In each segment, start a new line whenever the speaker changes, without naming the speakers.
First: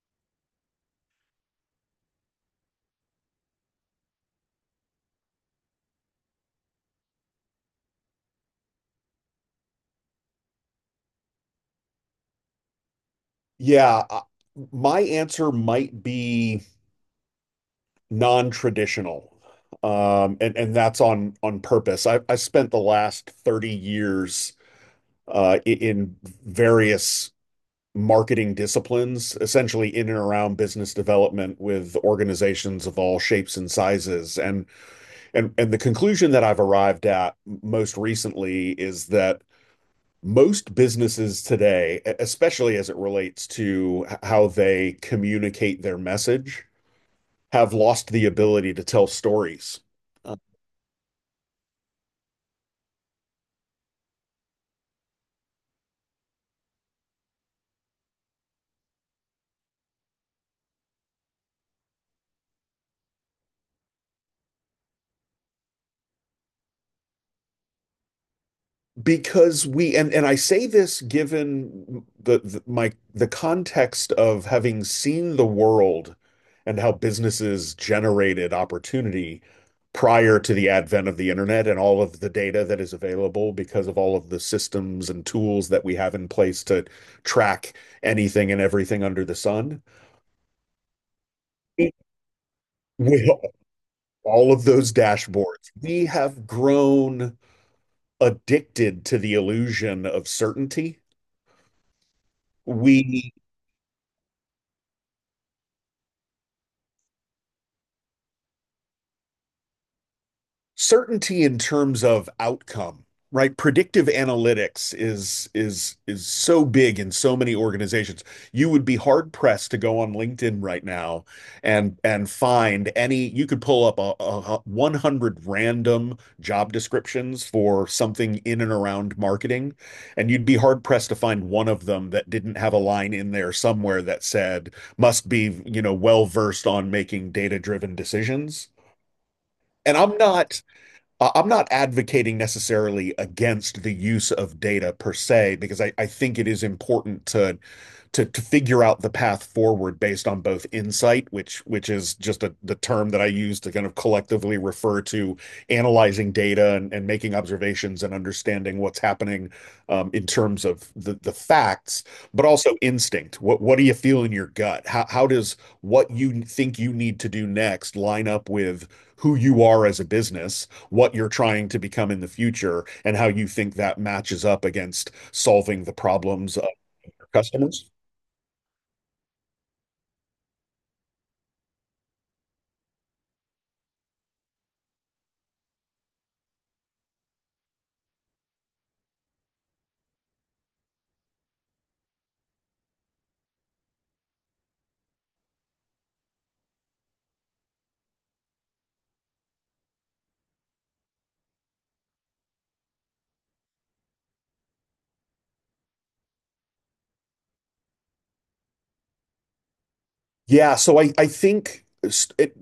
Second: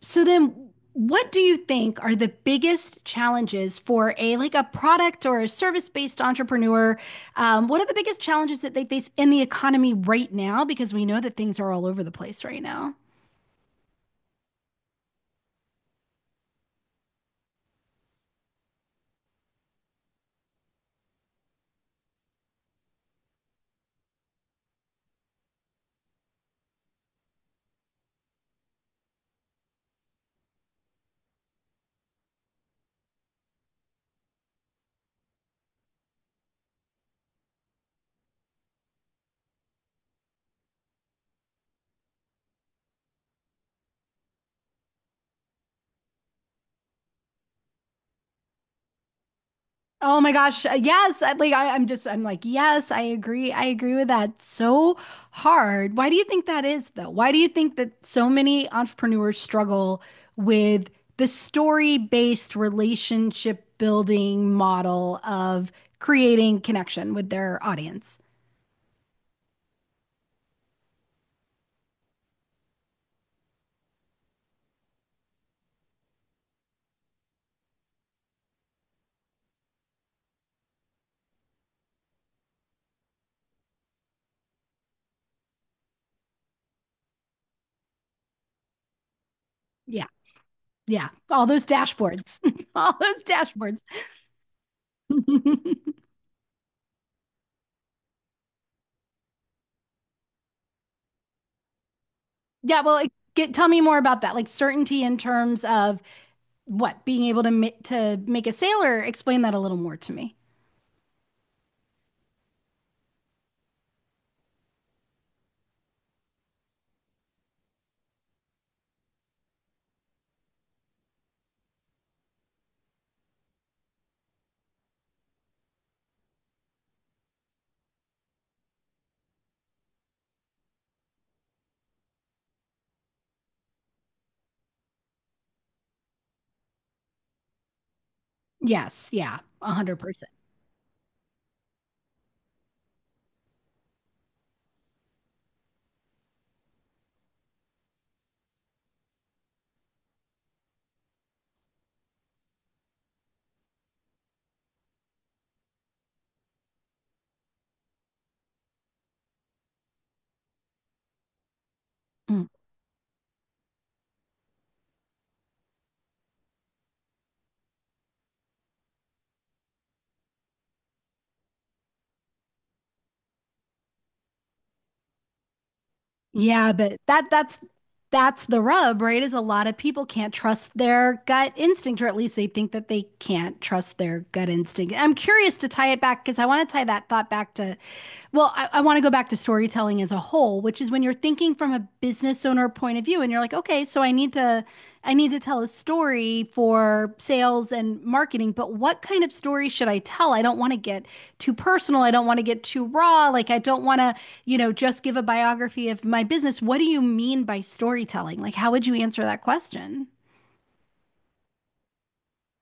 So then, what do you think are the biggest challenges for a a product or a service-based entrepreneur? What are the biggest challenges that they face in the economy right now? Because we know that things are all over the place right now.
Yeah, uh, my answer might be non-traditional. And that's on purpose. I spent the last 30 years in various marketing disciplines, essentially in and around business development with organizations of all shapes and sizes. And the conclusion that I've arrived at most recently is that most businesses today, especially as it relates to how they communicate their message, have lost the ability to tell stories.
Oh my gosh. Yes. I, like I, I'm just, I'm like, Yes, I agree. I agree with that. So hard. Why do you think that is, though? Why do you think that so many entrepreneurs struggle with the story-based relationship building model of creating connection with their audience?
Because we and I say this given the context of having seen the world and how businesses generated opportunity prior to the advent of the internet and all of the data that is available because of all of the systems and tools that we have in place to track anything and everything under the sun.
Yeah. Yeah. All those dashboards. All those
With
dashboards.
all of those dashboards, we have grown addicted to the illusion of certainty.
Yeah. Well,
We
tell me more about that. Like certainty in terms of what being able to make a sailor explain that a little more to me.
Certainty in terms of outcome, right? Predictive analytics is so big in so many organizations. You would be hard pressed to go on LinkedIn right now and find any. You could pull up 100 random job descriptions for something in and around marketing, and you'd be hard pressed to find one of them that didn't have a line in there somewhere that said must be, you know, well versed on making data driven decisions.
Yes, yeah,
And
100%.
I'm not advocating necessarily against the use of data per se, because I think it is important to figure out the path forward based on both insight, which is just the term that I use to kind of collectively refer to analyzing data and making observations and understanding what's happening in terms of the facts, but
Mm.
also instinct. What do you feel in your gut? How does what you think you need to do next line up with who you are as a business, what you're trying to become in the future, and how you think that matches up against solving the problems of
Yeah, but that
your
that's
customers?
that's the rub, right? Is a lot of people can't trust their gut instinct, or at least they think that they can't trust their gut instinct. I'm curious to tie it back, because I want to tie that thought back to, well I want to go back to storytelling as a whole, which is when you're thinking from a business owner point of view and you're like, okay, so I need to, I need to tell a story for sales and marketing, but what kind of story should I tell? I don't want to get too personal. I don't want to get too raw. Like I don't want to, you know, just give a biography of my business. What do you mean by storytelling? Like how would you answer that question?
So I think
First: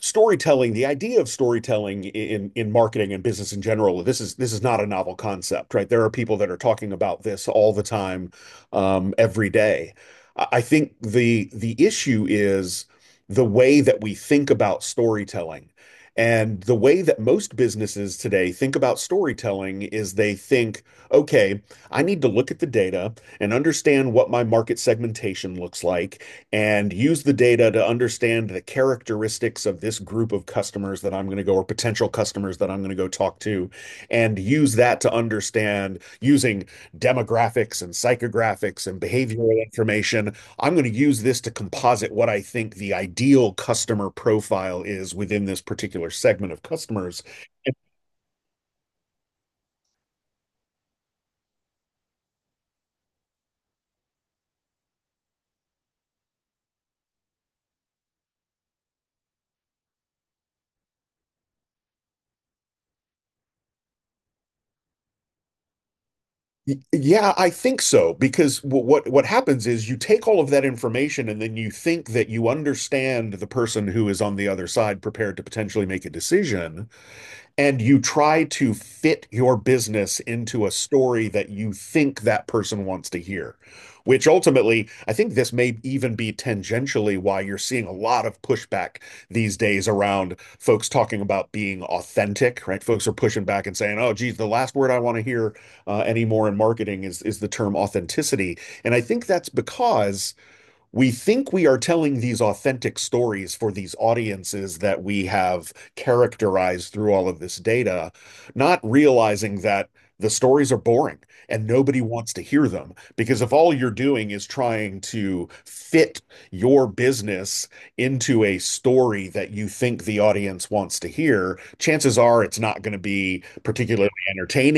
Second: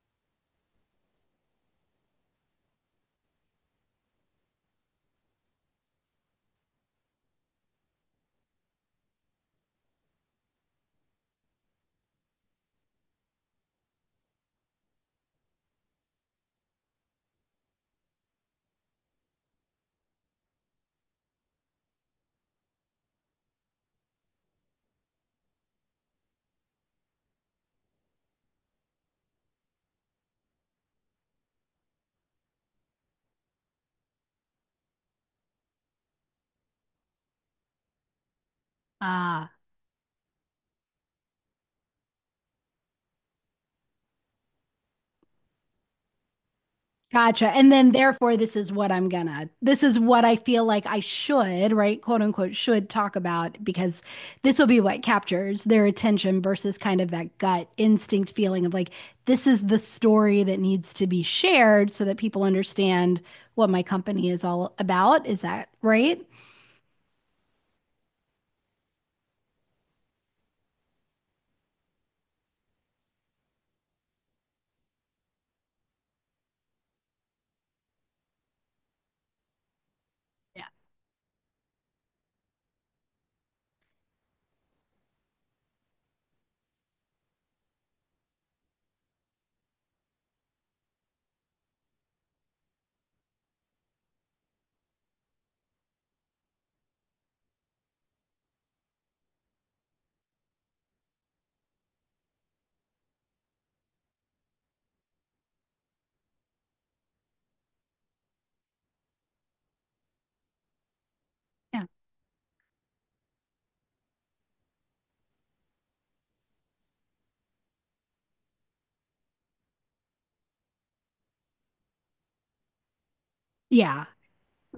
storytelling, the idea of storytelling in marketing and business in general, this is not a novel concept, right? There are people that are talking about this all the time, every day. I think the issue is the way that we think about storytelling. And the way that most businesses today think about storytelling is they think, okay, I need to look at the data and understand what my market segmentation looks like and use the data to understand the characteristics of this group of customers that I'm going to go, or potential customers that I'm going to go talk to, and use that to understand using demographics and psychographics and behavioral
Ah.
information. I'm going to use this to composite what I think the ideal customer profile is within this particular segment of customers.
Gotcha. And then therefore this is what I feel like I should, right? Quote unquote, should talk about, because this will be what captures their attention versus kind of that gut instinct feeling of like, this is the story that needs to be shared so that people understand what my company is all about. Is that right?
Yeah, I think so because what happens is you take all of that information and then you think that you understand the person who is on the other side prepared to potentially make a decision, and you try to fit your business
Yeah.
into a story that you think that person wants to hear, which ultimately I think this may even be tangentially why you're seeing a lot of pushback these days around folks talking about being authentic. Right, folks are pushing back and saying, oh geez, the last word I want to hear anymore in marketing is the term authenticity. And I think that's because we think we are telling these authentic stories for these audiences that we have characterized through all of this data, not realizing that the stories are boring and
Yeah.
nobody wants to hear them. Because if all you're doing is trying to fit your business into a story that you think the audience wants to hear, chances are it's not going to be
Yeah.
particularly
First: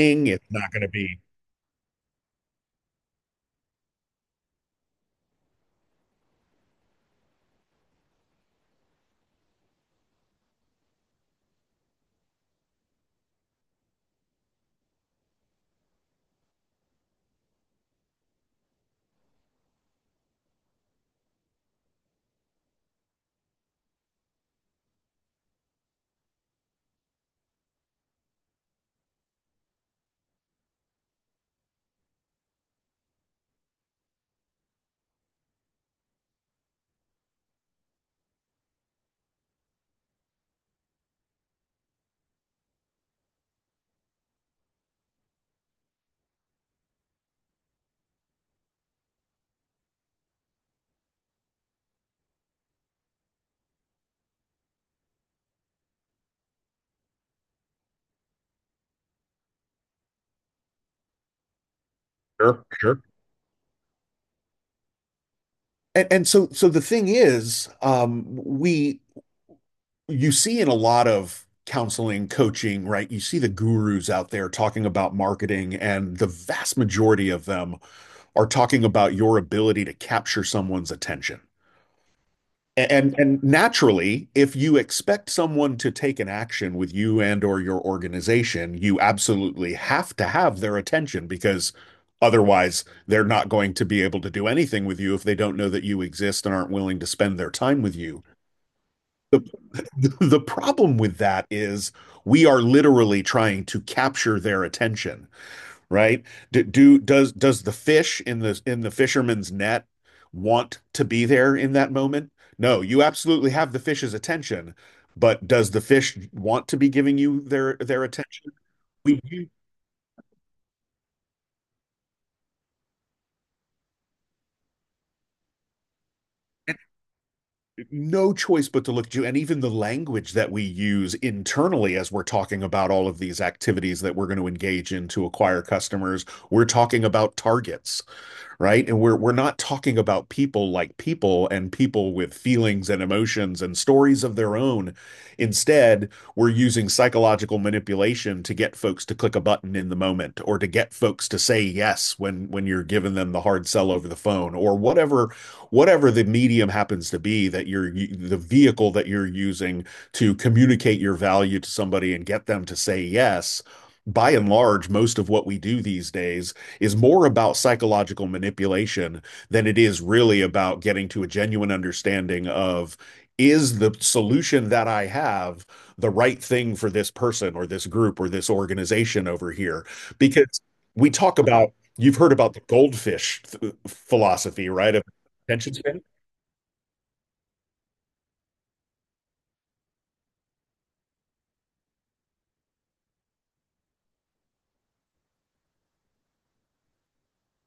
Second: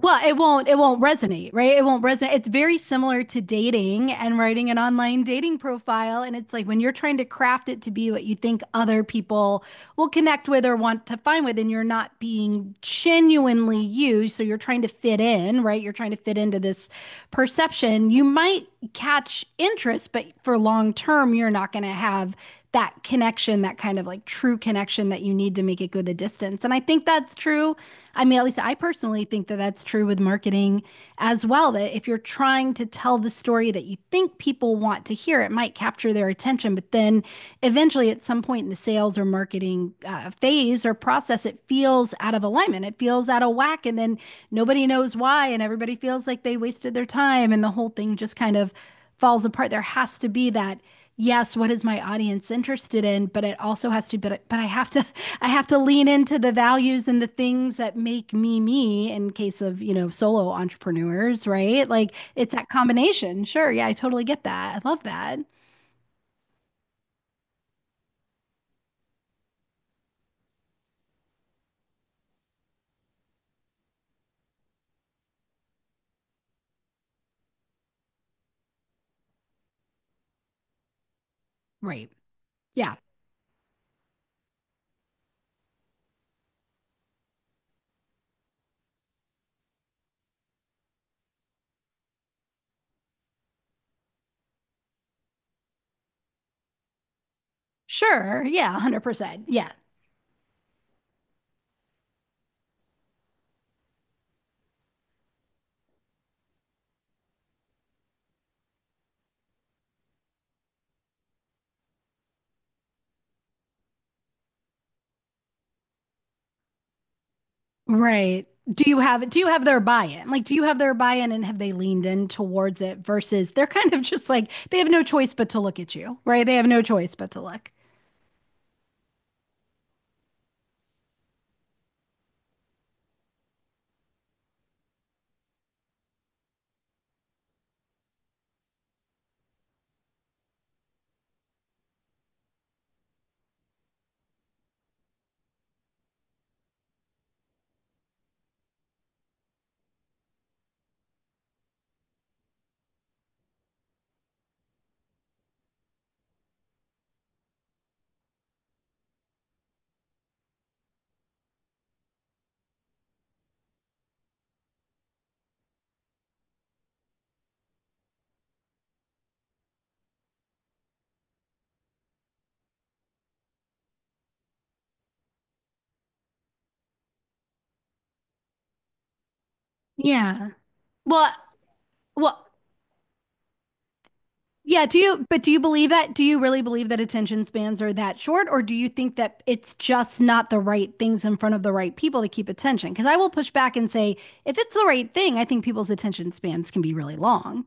Well,
It's not
it
going to
won't
be.
resonate, right? It won't resonate. It's very similar to dating and writing an online dating profile, and it's like when you're trying to craft it to be what you think other people will connect with or want to find with, and you're not being genuinely you. So you're trying to fit in, right? You're trying to fit into this perception. You might catch interest, but for long term, you're not going to have that connection, that kind of like true connection that you need to make it go the distance. And I think that's true. I mean, at least I personally think that that's true with marketing as well. That if you're trying to tell the story that you think people want to hear, it might capture their attention, but then if eventually at some point in the sales or marketing phase or process, it feels out of alignment, it feels out of whack, and then nobody knows why and everybody feels like they wasted their time and the whole thing just kind of falls apart. There has to be that, yes, what is my audience interested in, but it also has to, but I have to I have to lean into the values and the things that make me me, in case of, you know, solo entrepreneurs, right? Like it's
Sure,
that
sure.
combination. Sure, yeah, I totally get that, I love that.
And so the thing is, we you see in a lot of counseling, coaching, right? You see the gurus out there talking about marketing, and the vast majority of them are talking about your ability to capture someone's attention.
Right, yeah.
And naturally, if you expect someone to take an action with you and or your organization, you absolutely have to have their attention, because otherwise they're not going to be able to do anything with you if they don't know that you exist and aren't willing to spend their time with you.
Sure. Yeah, 100%. Yeah.
The problem with that is we are literally trying to capture their attention, right? Do, do does the fish in the fisherman's net want to be there in that moment? No, you absolutely have the fish's attention, but does the fish want to be giving you their
Right.
attention? We
Do you
you,
have their buy-in? Like do you have their buy-in and have they leaned in towards it, versus they're kind of just like they have no choice but to look at you, right? They have no choice but to look.
no choice but to look at you. And even the language that we use internally as we're talking about all of these activities that we're going to engage in to acquire customers, we're talking about targets. Right? And we're not talking about people, like people and people with feelings and emotions and stories of their own. Instead, we're using psychological manipulation to get folks to click a button in the moment, or to get folks to say yes when you're giving them the hard sell over the phone, or whatever, the medium happens to be, that you're the vehicle that you're using to communicate your value to somebody and get them to say yes. By and large, most of what we do these days is more about psychological manipulation than it is really about getting to a genuine understanding of, is the solution that I have the right thing for this person or this group or this organization over here?
Yeah.
Because we
Well,
talk about, you've heard
well,
about the goldfish philosophy,
yeah,
right? Of
do you
attention
believe
span.
that? Do you really believe that attention spans are that short, or do you think that it's just not the right things in front of the right people to keep attention? Because I will push back and say, if it's the right thing, I think people's attention spans can be really long.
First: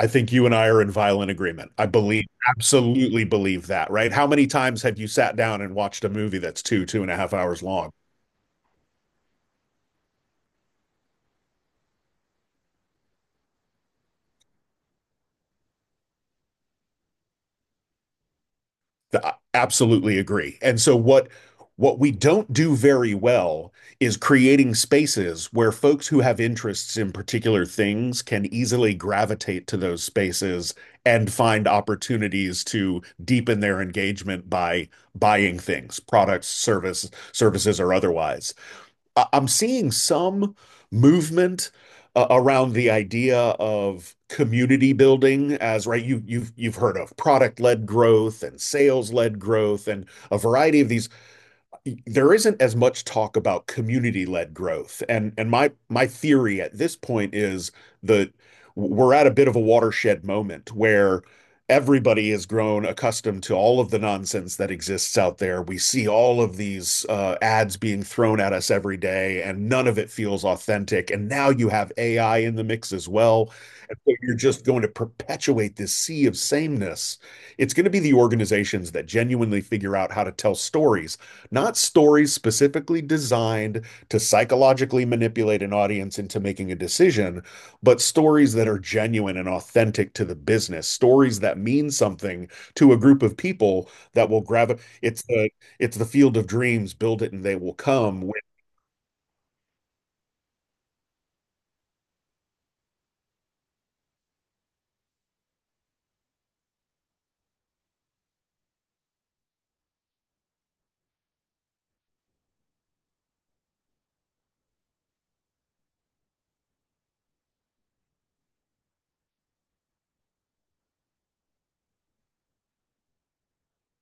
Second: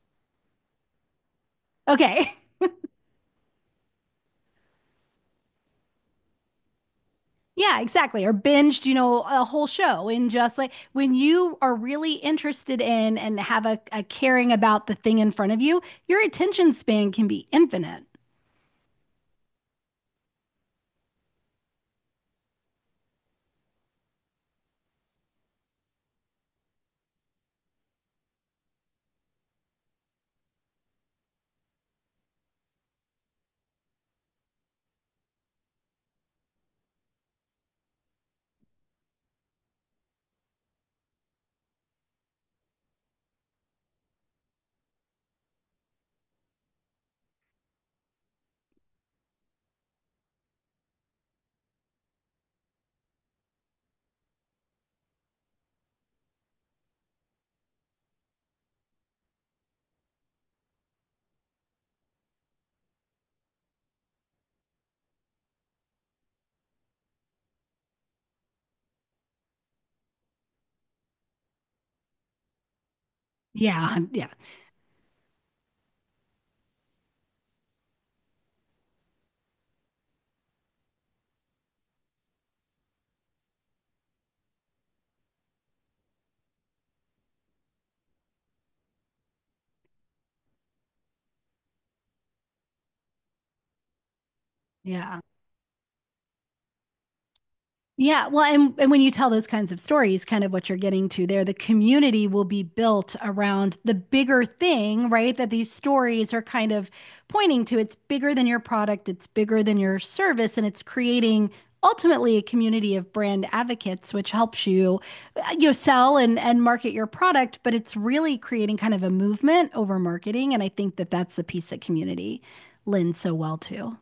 I think you and I are in violent agreement. I believe,
Okay.
absolutely believe that, right? How many times have you sat down and watched a movie that's two and a half hours
Yeah,
long?
exactly. Or binged, you know, a whole show. In just like when you are really interested in and have a caring about the thing in front of you, your attention span can be infinite.
I absolutely agree. And so what we don't do very well is creating spaces where folks who have interests in particular things can easily gravitate to those spaces and find opportunities to deepen their engagement by buying things, products, services, or otherwise. I'm seeing some movement around the idea of community building. As, right, you've heard of product-led growth and sales-led growth and a variety of these, there isn't as much talk about community-led growth. And my theory at this point is that we're at a bit of a watershed moment where everybody has grown accustomed to all of the nonsense that exists out there. We see all of these ads being thrown at us every day, and none of it feels authentic. And now you have AI in the mix as well.
Yeah,
And so
yeah,
you're just going to perpetuate this sea of sameness. It's going to be the organizations that genuinely figure out how to tell stories, not stories specifically designed to psychologically manipulate an audience into making a decision, but stories that are genuine and authentic to the business, stories that mean something to a group of people that will grab it.
yeah.
It's the field of dreams, build it and they will
Yeah,
come,
well, and when you tell those kinds of stories, kind of what you're getting to there, the community will be built around the bigger thing, right? That these stories are kind of pointing to. It's bigger than your product, it's bigger than your service, and it's creating ultimately a community of brand advocates, which helps you, you know, sell and market your product, but it's really creating kind of a movement over marketing, and I think that that's the piece that community lends so well to.